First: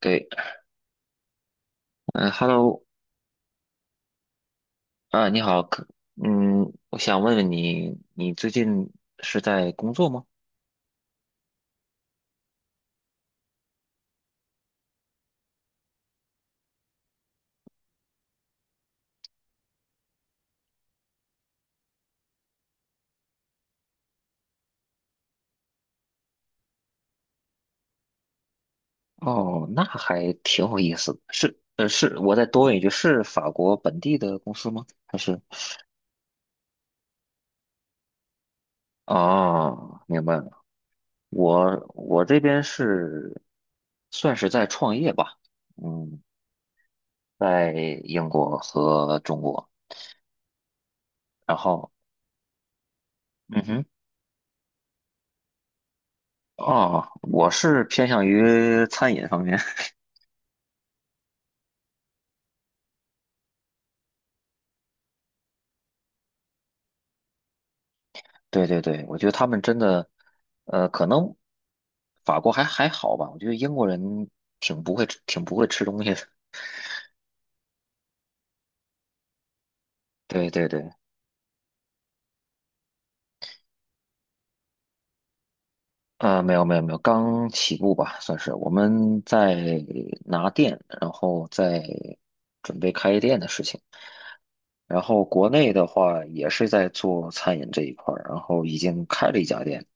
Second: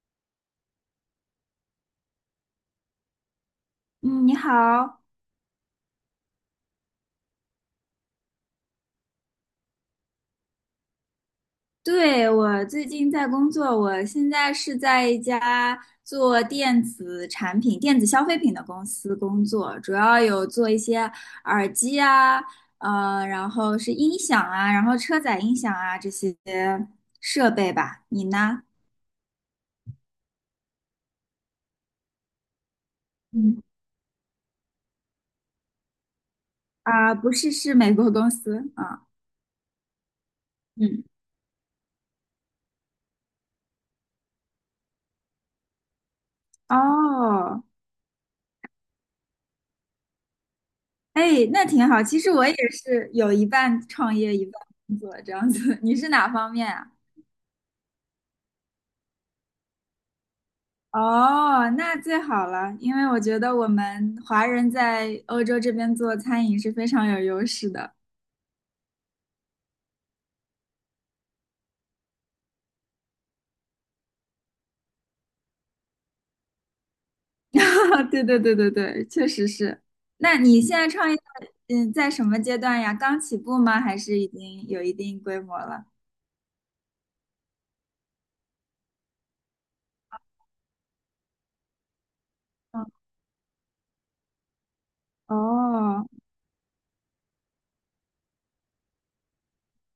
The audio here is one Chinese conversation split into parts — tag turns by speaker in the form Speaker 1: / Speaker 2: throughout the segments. Speaker 1: 对。嗯。Hello。
Speaker 2: 嗯，你好。
Speaker 1: 啊，你好，嗯，我想问问你，你最近是在工作吗？
Speaker 2: 对，我最近在工作，我现在是在一家做电子产品、电子消费品的公司工作，主要有做一些耳机啊，然后是音响啊，然后车载音响啊这些设备吧。你呢？
Speaker 1: 哦，那还挺有意思的，是，我再多问一句，是法
Speaker 2: 嗯
Speaker 1: 国本地的公司吗？还是？
Speaker 2: 啊，不是，是美国公司啊。
Speaker 1: 哦，明白了。
Speaker 2: 嗯，
Speaker 1: 我这边是算是在创业吧。嗯。
Speaker 2: 哦，
Speaker 1: 在英国和中国，
Speaker 2: 哎，
Speaker 1: 然
Speaker 2: 那挺
Speaker 1: 后，
Speaker 2: 好。其实我也是有一
Speaker 1: 嗯
Speaker 2: 半
Speaker 1: 哼。
Speaker 2: 创业，一半工作这样子。你是哪方面啊？
Speaker 1: 哦，我是偏向于餐饮方面。
Speaker 2: 哦，那最好了，因为我觉得我们华人在欧洲这边做餐饮是非常有优势的。
Speaker 1: 对对对，我觉得他们真的，可能法国还好吧。我觉得英国人挺不会吃东西的。
Speaker 2: 对对对对对，确实是。那
Speaker 1: 对
Speaker 2: 你
Speaker 1: 对
Speaker 2: 现在
Speaker 1: 对。
Speaker 2: 创业，嗯，在什么阶段呀？刚起步吗？还是已经有一定规模了？
Speaker 1: 啊，没有没有没有，刚起步吧，算是我们在拿店，然后在准备开店的事情。然后国内的
Speaker 2: 哦
Speaker 1: 话也是在做餐饮这一块儿，然后已经开了一家店。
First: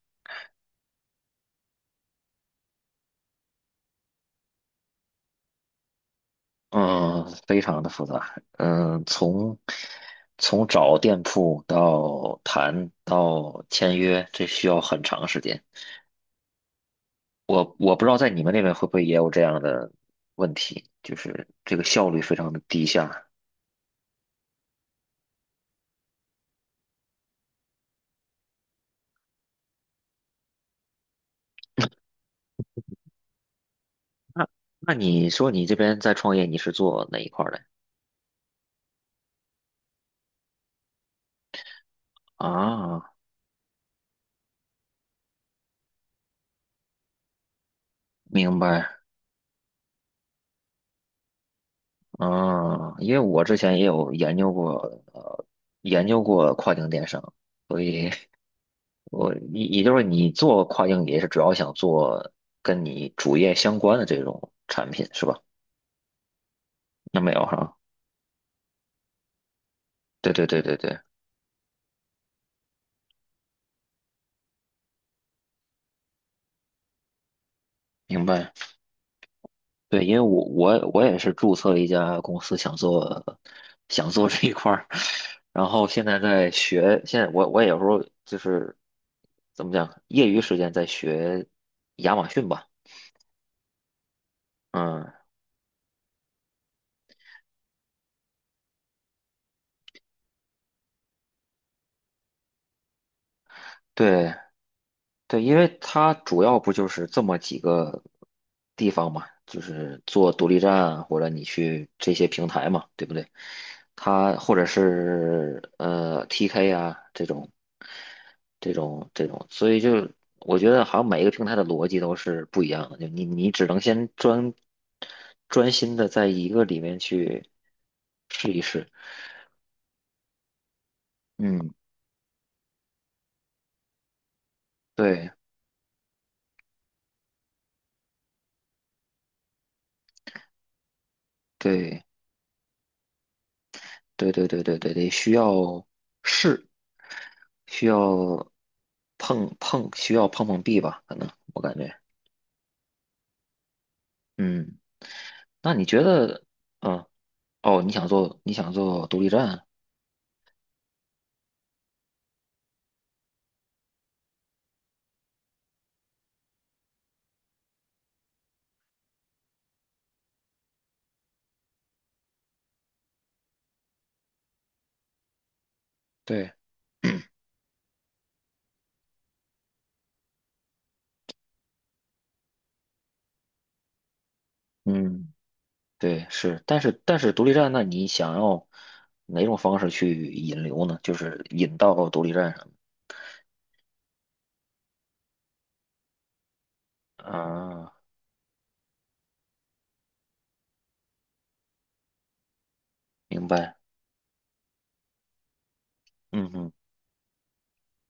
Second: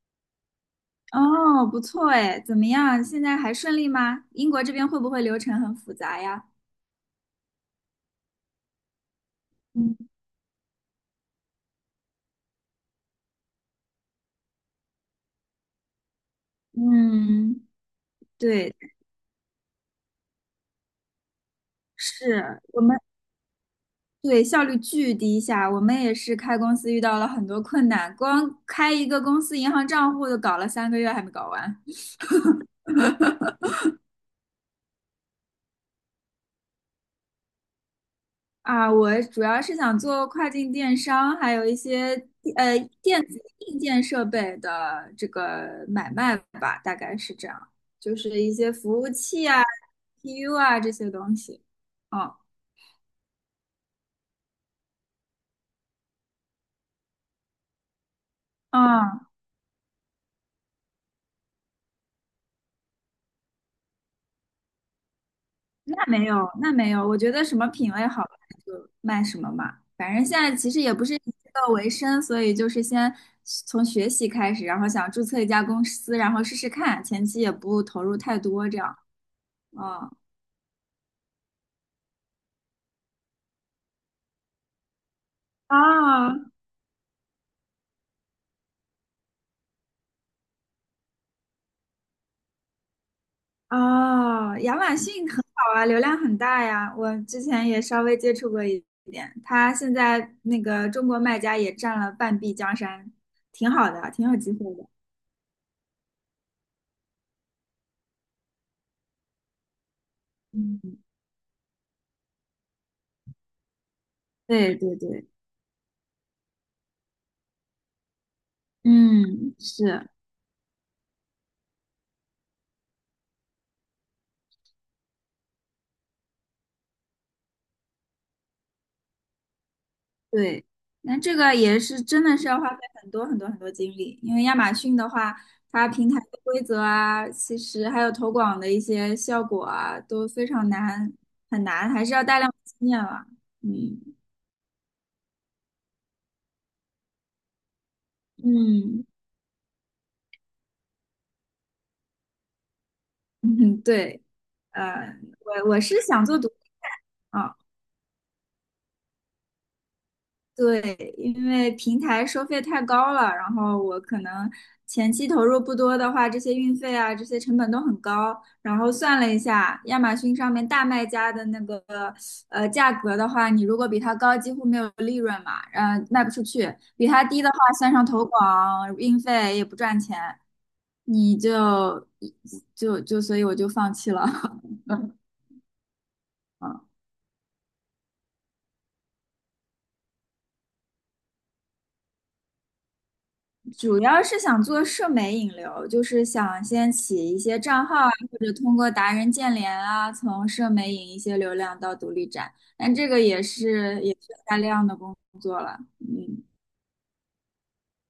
Speaker 2: 哦，不错哎，怎么样？现在还顺利吗？英国这边会不会流程很复杂呀？
Speaker 1: 嗯，非常的复杂。嗯，从
Speaker 2: 嗯，
Speaker 1: 从找店铺到谈到签约，这需要很长时间。
Speaker 2: 嗯
Speaker 1: 我不知道在你们那边
Speaker 2: 对，
Speaker 1: 会不会也有这样的问题，就是这个效率非常的
Speaker 2: 是我
Speaker 1: 低
Speaker 2: 们。
Speaker 1: 下。
Speaker 2: 对，效率巨低下。我们也是开公司遇到了很多困难，光开一个公司银行账户就搞了3个月还没搞完
Speaker 1: 那你说你这边在创业，你是做哪一块儿的？
Speaker 2: 啊！我主要是想做跨境电商，还有一些
Speaker 1: 啊，
Speaker 2: 电子硬件设备的这个买卖吧，大概是这样，就是一
Speaker 1: 明
Speaker 2: 些服
Speaker 1: 白。
Speaker 2: 务器啊、PU 啊这些东西。嗯
Speaker 1: 啊，因为我之前也有呃，研究过跨境电商。所以。
Speaker 2: 嗯，
Speaker 1: 我也就是你做跨境也是主要想做跟你主业相关的这种产品是吧？
Speaker 2: 那没有，那没有，我
Speaker 1: 那
Speaker 2: 觉
Speaker 1: 没
Speaker 2: 得
Speaker 1: 有
Speaker 2: 什么
Speaker 1: 哈。
Speaker 2: 品味好看就卖什么嘛。反正
Speaker 1: 对
Speaker 2: 现
Speaker 1: 对
Speaker 2: 在
Speaker 1: 对
Speaker 2: 其
Speaker 1: 对
Speaker 2: 实也
Speaker 1: 对。
Speaker 2: 不是以这个为生，所以就是先从学习开始，然后想注册一家公司，然后试试看，前期也不投入
Speaker 1: 明
Speaker 2: 太
Speaker 1: 白。
Speaker 2: 多，这样。
Speaker 1: 对，
Speaker 2: 嗯，
Speaker 1: 因为我也是注册了一家公司，想做这一块儿，然后现在
Speaker 2: 啊
Speaker 1: 在学。现在我也有时候就是怎么讲，业余时间在学亚马逊吧。
Speaker 2: 啊，亚马
Speaker 1: 嗯，
Speaker 2: 逊很好啊，流量很大呀。我之前也稍微接触过一点，它现在那个中国卖家也占了半壁江山，挺好的，挺
Speaker 1: 对
Speaker 2: 有机会的。
Speaker 1: 对，因为它主要不就是这么几个地方嘛，就是做独立
Speaker 2: 嗯，
Speaker 1: 站或者你去这些平台嘛，对不对？它或者
Speaker 2: 对对对，
Speaker 1: 是TK 啊这种，
Speaker 2: 嗯，
Speaker 1: 所以
Speaker 2: 是。
Speaker 1: 就我觉得好像每一个平台的逻辑都是不一样的，就你只能先专心的在一个里面去试一试。
Speaker 2: 对，那这个
Speaker 1: 嗯，
Speaker 2: 也是真的是要花费很多很多很多精力，因为亚马逊的
Speaker 1: 对
Speaker 2: 话，它平台的规则啊，其实还有投广的一些效果啊，都非常难，很难，
Speaker 1: 对
Speaker 2: 还是要大量经验了。嗯
Speaker 1: 对对对对对，得需要试。需要
Speaker 2: 嗯
Speaker 1: 碰碰壁吧？可能我感觉。
Speaker 2: 嗯，对，
Speaker 1: 嗯，
Speaker 2: 我
Speaker 1: 那
Speaker 2: 我
Speaker 1: 你
Speaker 2: 是
Speaker 1: 觉
Speaker 2: 想做
Speaker 1: 得。
Speaker 2: 独立
Speaker 1: 嗯，
Speaker 2: 啊。
Speaker 1: 哦，你想做独立站。
Speaker 2: 对，因为平台收费太高了，然后我可能前期投入不多的话，这些运费啊，这些成本都很高。然后算了一下，亚马逊上面大卖家的那个价格的话，你如果比它高，几乎没有利润嘛，卖不出
Speaker 1: 对，
Speaker 2: 去；比它低的话，算上投广、运费也不赚钱，你就所以我就放弃了。
Speaker 1: 嗯，对，是，但
Speaker 2: 嗯
Speaker 1: 是独立站，那你想要哪种方式去引流呢？就是引到独立站上。
Speaker 2: 主要是想做社媒引流，就是想先起一些账
Speaker 1: 啊，
Speaker 2: 号啊，或者通过达人建联啊，从社媒引一些流量到独立站。但这个也
Speaker 1: 明白，
Speaker 2: 是也是大量的工作了。嗯，
Speaker 1: 嗯哼。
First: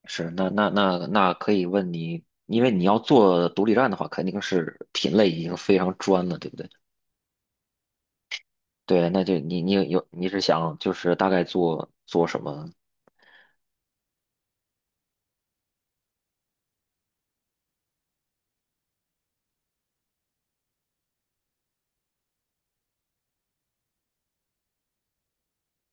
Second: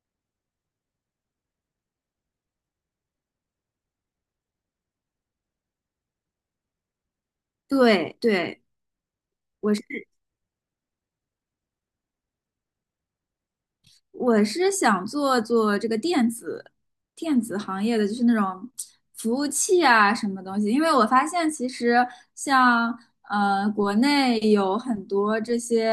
Speaker 1: 是，那可以问你，因为你要做独立站的话，肯定是品类已经非常专了，对不对？
Speaker 2: 对对，
Speaker 1: 对，那就你你
Speaker 2: 我是。
Speaker 1: 有你是想就是大概做做什么？
Speaker 2: 我是想做做这个电子行业的，就是那种服务器啊什么东西，因为我发现其实像国内有很多这些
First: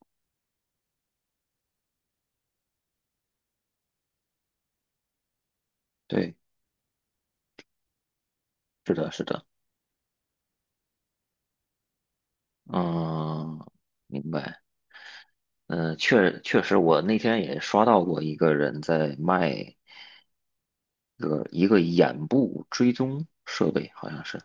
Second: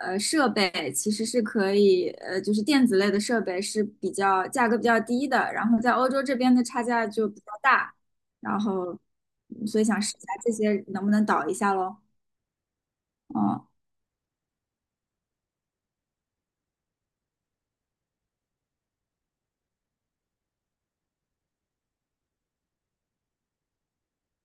Speaker 2: 设备，其实是可以就是电子类的设备是比较价格比较低的，然后在欧洲这
Speaker 1: 对，
Speaker 2: 边的差价就比较大，然后
Speaker 1: 是的，是的。
Speaker 2: 嗯所以想试一下这些能不能导一下咯。
Speaker 1: 嗯，
Speaker 2: 哦
Speaker 1: 明白。嗯，确实。我那天也刷到过一个人在卖一个眼部追踪设备，好像是。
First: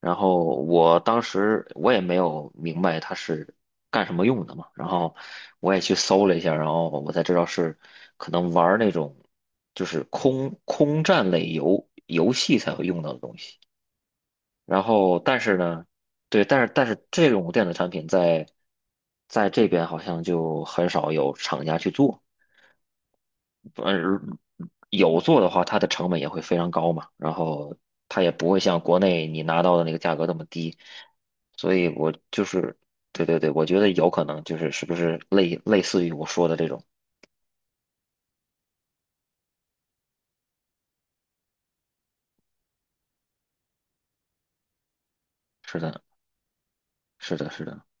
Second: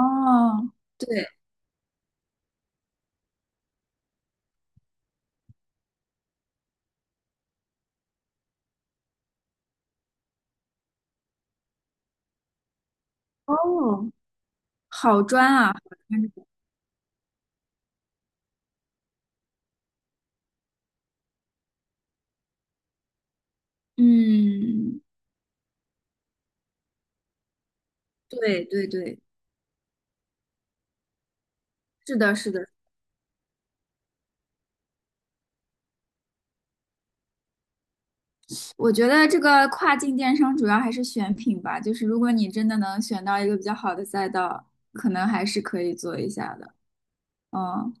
Speaker 1: 然后我当
Speaker 2: 对
Speaker 1: 时我也没有明白它是干什么用的嘛。然后我也去搜了一下，然后我才知道是可能玩儿那种就是空战类游戏才会用到的东西。
Speaker 2: 哦，
Speaker 1: 然后，
Speaker 2: 好
Speaker 1: 但
Speaker 2: 专
Speaker 1: 是
Speaker 2: 啊！
Speaker 1: 呢，对，但是这种电子产品在这边好像就很少有厂家去做。嗯，
Speaker 2: 嗯，
Speaker 1: 有做的话，它的成本也会非常高嘛，然后它也不会
Speaker 2: 对
Speaker 1: 像
Speaker 2: 对
Speaker 1: 国
Speaker 2: 对，
Speaker 1: 内你拿到的那个价格那么低，所以我
Speaker 2: 是的，
Speaker 1: 就
Speaker 2: 是的，
Speaker 1: 是。对对对，我觉得有可能就是是不是类似于我说的这种。
Speaker 2: 我觉得这个跨境电商主要还是选品吧，就是如果你真的能选到一个比较好的赛道，可能还是
Speaker 1: 是
Speaker 2: 可以
Speaker 1: 的，
Speaker 2: 做一下的。
Speaker 1: 是的，是的。
Speaker 2: 嗯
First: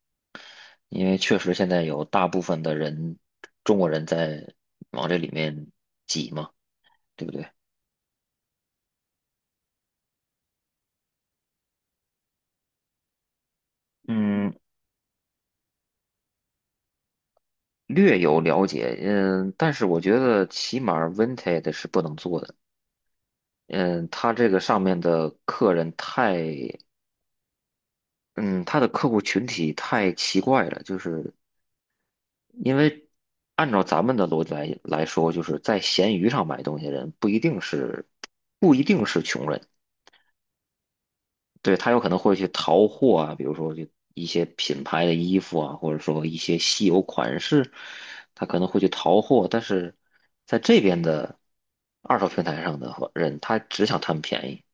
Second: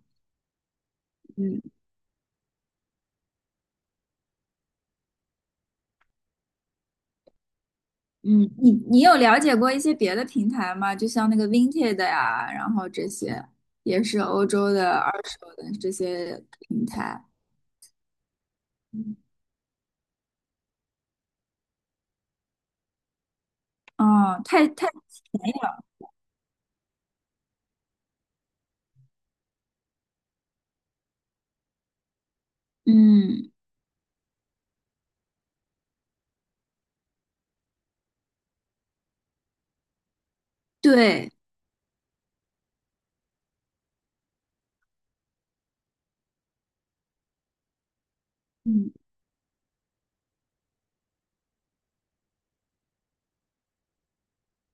Speaker 1: 因为确实
Speaker 2: 嗯。
Speaker 1: 现在有大部分的人中国人在往这里面挤嘛，对不对？
Speaker 2: 嗯，你你有了解过一些别的平台吗？就像那个 Vinted 呀，然后这些也是欧
Speaker 1: 嗯，
Speaker 2: 洲的二手的这些平台。
Speaker 1: 略有了解。
Speaker 2: 嗯，
Speaker 1: 嗯，但是我觉得起码 Vinted 是不能做的。嗯，他
Speaker 2: 哦，
Speaker 1: 这个
Speaker 2: 太
Speaker 1: 上
Speaker 2: 太，
Speaker 1: 面的客人太。嗯，他的客户群体太奇怪了，就是因为
Speaker 2: 嗯，
Speaker 1: 按照咱们的逻辑来说，就是在闲鱼上买东西的人不一定是穷人。
Speaker 2: 对，
Speaker 1: 对，他有可能会去淘货啊，比如说就一些品牌的衣服啊，或者说一些稀有款式，他可能会去
Speaker 2: 嗯
Speaker 1: 淘货。但是在这边的二手平台上的话人，他只想贪便宜，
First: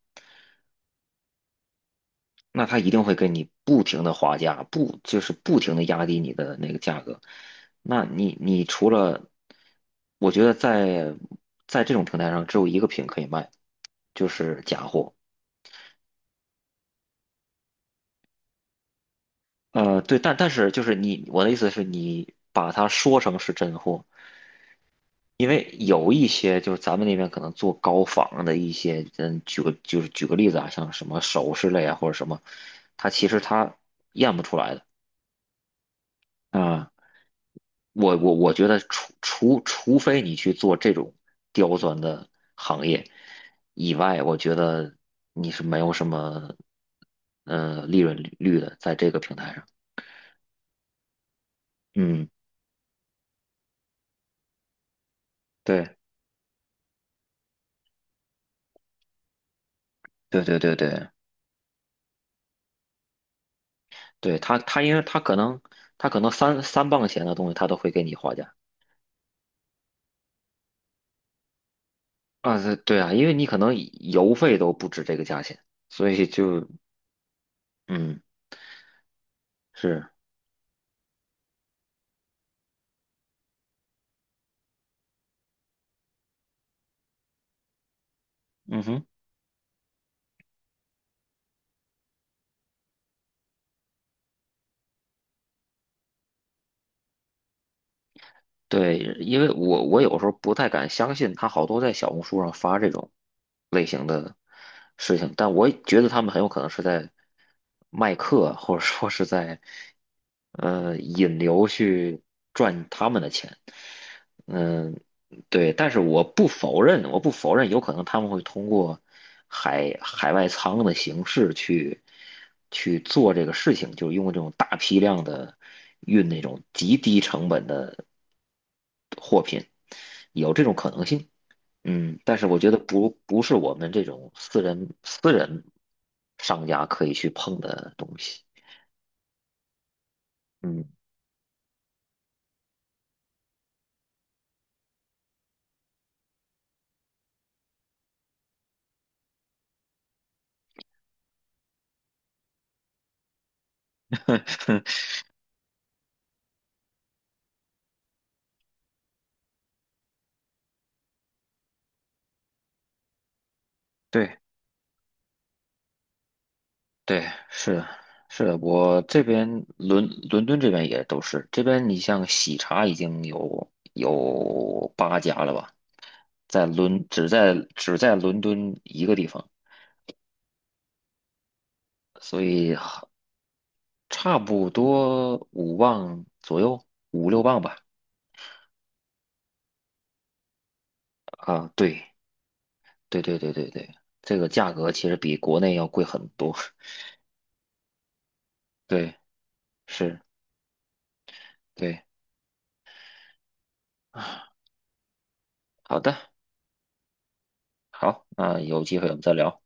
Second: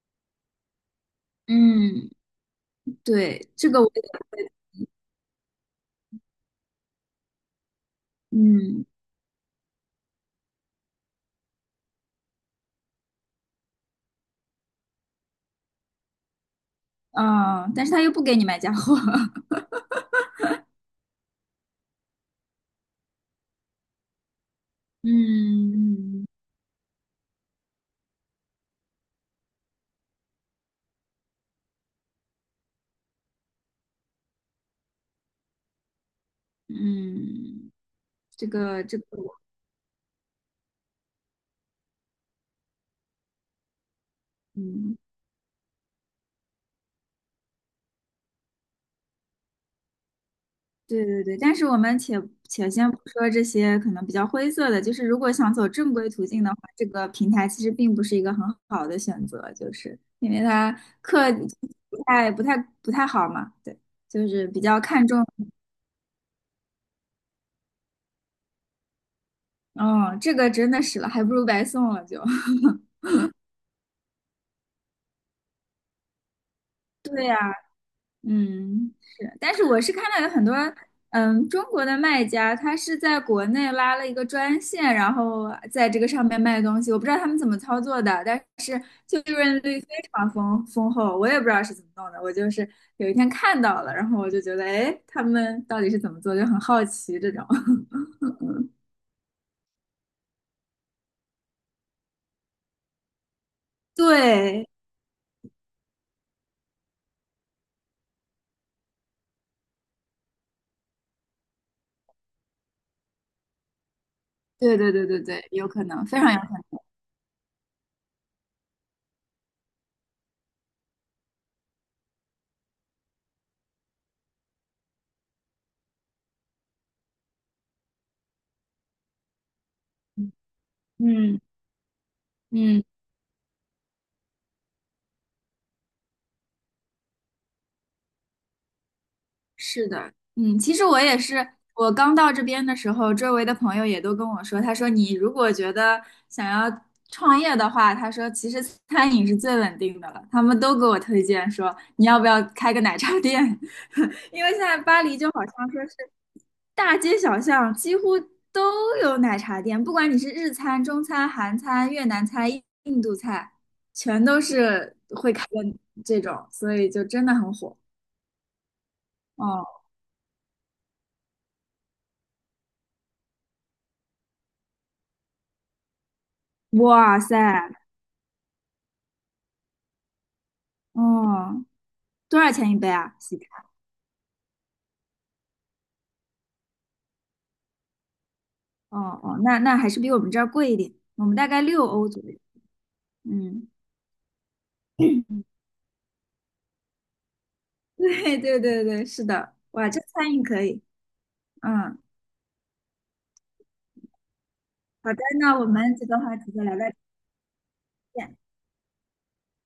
Speaker 2: 嗯，
Speaker 1: 那他一定会跟
Speaker 2: 对，
Speaker 1: 你
Speaker 2: 这个
Speaker 1: 不
Speaker 2: 我，
Speaker 1: 停的划价，不就是不停的压低你的那个价格。那你
Speaker 2: 嗯。
Speaker 1: 除了。我觉得在这种平台上只有一个品可以卖，就是假货。
Speaker 2: 嗯，但是他又不给你买假货。
Speaker 1: 对，但是就是你。我的意思是你把它说成是真货，因为有
Speaker 2: 嗯
Speaker 1: 一些就是咱们那边可能做高仿的一些。嗯，举个例子啊，像什么首饰类啊或者什么，它其实它验不出来的啊。
Speaker 2: 嗯，
Speaker 1: 我我
Speaker 2: 这
Speaker 1: 我觉得
Speaker 2: 个这个
Speaker 1: 除
Speaker 2: 我，
Speaker 1: 除除非你去做这种刁钻的行业以外，我觉得
Speaker 2: 嗯，
Speaker 1: 你是没有什么利润率的在这个平台上。
Speaker 2: 对对对，但是我们
Speaker 1: 嗯，
Speaker 2: 且先不说这些可能比较灰色的，就是如果想走正
Speaker 1: 对
Speaker 2: 规途径的话，这个平台其实并不是一个很好的选择，就是因为
Speaker 1: 对对
Speaker 2: 它
Speaker 1: 对对。
Speaker 2: 客不太不太不太好嘛，对，就
Speaker 1: 对
Speaker 2: 是
Speaker 1: 他，
Speaker 2: 比较
Speaker 1: 他因为
Speaker 2: 看
Speaker 1: 他
Speaker 2: 重，
Speaker 1: 可能他可能三磅钱的东西他都会给你划价。
Speaker 2: 嗯，这个真的是了，还不如白送了就。
Speaker 1: 啊，对对啊，因为你可能邮费都不止这个价钱，所以就。
Speaker 2: 对呀、
Speaker 1: 嗯
Speaker 2: 嗯，是，但是我是看
Speaker 1: 是。
Speaker 2: 到有很多，嗯，中国的卖家，他是在国内拉了一个专线，然后在这个上面卖东西，我不知道他们怎么操作的，但是
Speaker 1: 嗯哼。
Speaker 2: 就利润率非常丰厚，我也不知道是怎么弄的，我就是有一天看到了，然后我就觉得，哎，他们到底是怎么做，就很好奇这种。
Speaker 1: 对，因为我有时候不太敢相信他好多在小红书上发这种类型的
Speaker 2: 对，
Speaker 1: 事情。但我觉得他们很有可能是在卖课，或者说是在引流去赚他们的钱。
Speaker 2: 对对
Speaker 1: 嗯、
Speaker 2: 对对对，有
Speaker 1: 对，
Speaker 2: 可
Speaker 1: 但是
Speaker 2: 能，非
Speaker 1: 我
Speaker 2: 常有可
Speaker 1: 不否认，我不否认，有可能他们会通过海外仓的形式去做这个事情，就是用这种大批量的运那种极低成本的货品，
Speaker 2: 能。
Speaker 1: 有这种可能性。
Speaker 2: 嗯
Speaker 1: 嗯，但是我觉得
Speaker 2: 嗯。
Speaker 1: 不是我们这种私人商家可以去碰的东西。
Speaker 2: 是的，嗯，其
Speaker 1: 嗯。
Speaker 2: 实我也是，我刚到这边的时候，周围的朋友也都跟我说，他说你如果觉得想要创业的话，他说其实餐饮是最稳定的了，他们都给我推荐说你要不要开个奶茶店，因为现在 巴黎就好像说是大街小巷几乎都有奶茶店，不管你是日餐、中餐、韩餐、越南菜、印度菜，全
Speaker 1: 对。
Speaker 2: 都是会开的这种，所以就
Speaker 1: 对，
Speaker 2: 真的很
Speaker 1: 是
Speaker 2: 火。
Speaker 1: 的，是的。我这边
Speaker 2: 哦，
Speaker 1: 伦敦这边也都是。这边你像喜茶已经有8家了吧，在伦
Speaker 2: 哇
Speaker 1: 只
Speaker 2: 塞！
Speaker 1: 在只在伦敦一个地方，
Speaker 2: 哦，
Speaker 1: 所
Speaker 2: 多少钱
Speaker 1: 以
Speaker 2: 一杯啊？西餐？
Speaker 1: 差不多5磅左右，5、6磅吧。
Speaker 2: 哦哦，那那还是比我们这儿贵一点，我们大概
Speaker 1: 啊，
Speaker 2: 六
Speaker 1: 对，
Speaker 2: 欧左右。
Speaker 1: 对对对
Speaker 2: 嗯，
Speaker 1: 对对。这个价格其实比国 内要贵很多。
Speaker 2: 对对对 对，
Speaker 1: 对，
Speaker 2: 是的。哇，这
Speaker 1: 是，
Speaker 2: 餐饮可以。嗯，
Speaker 1: 对。
Speaker 2: 好的，那我们
Speaker 1: 好
Speaker 2: 这个
Speaker 1: 的。
Speaker 2: 话题就聊到这儿。
Speaker 1: 好，那有机会我们再聊。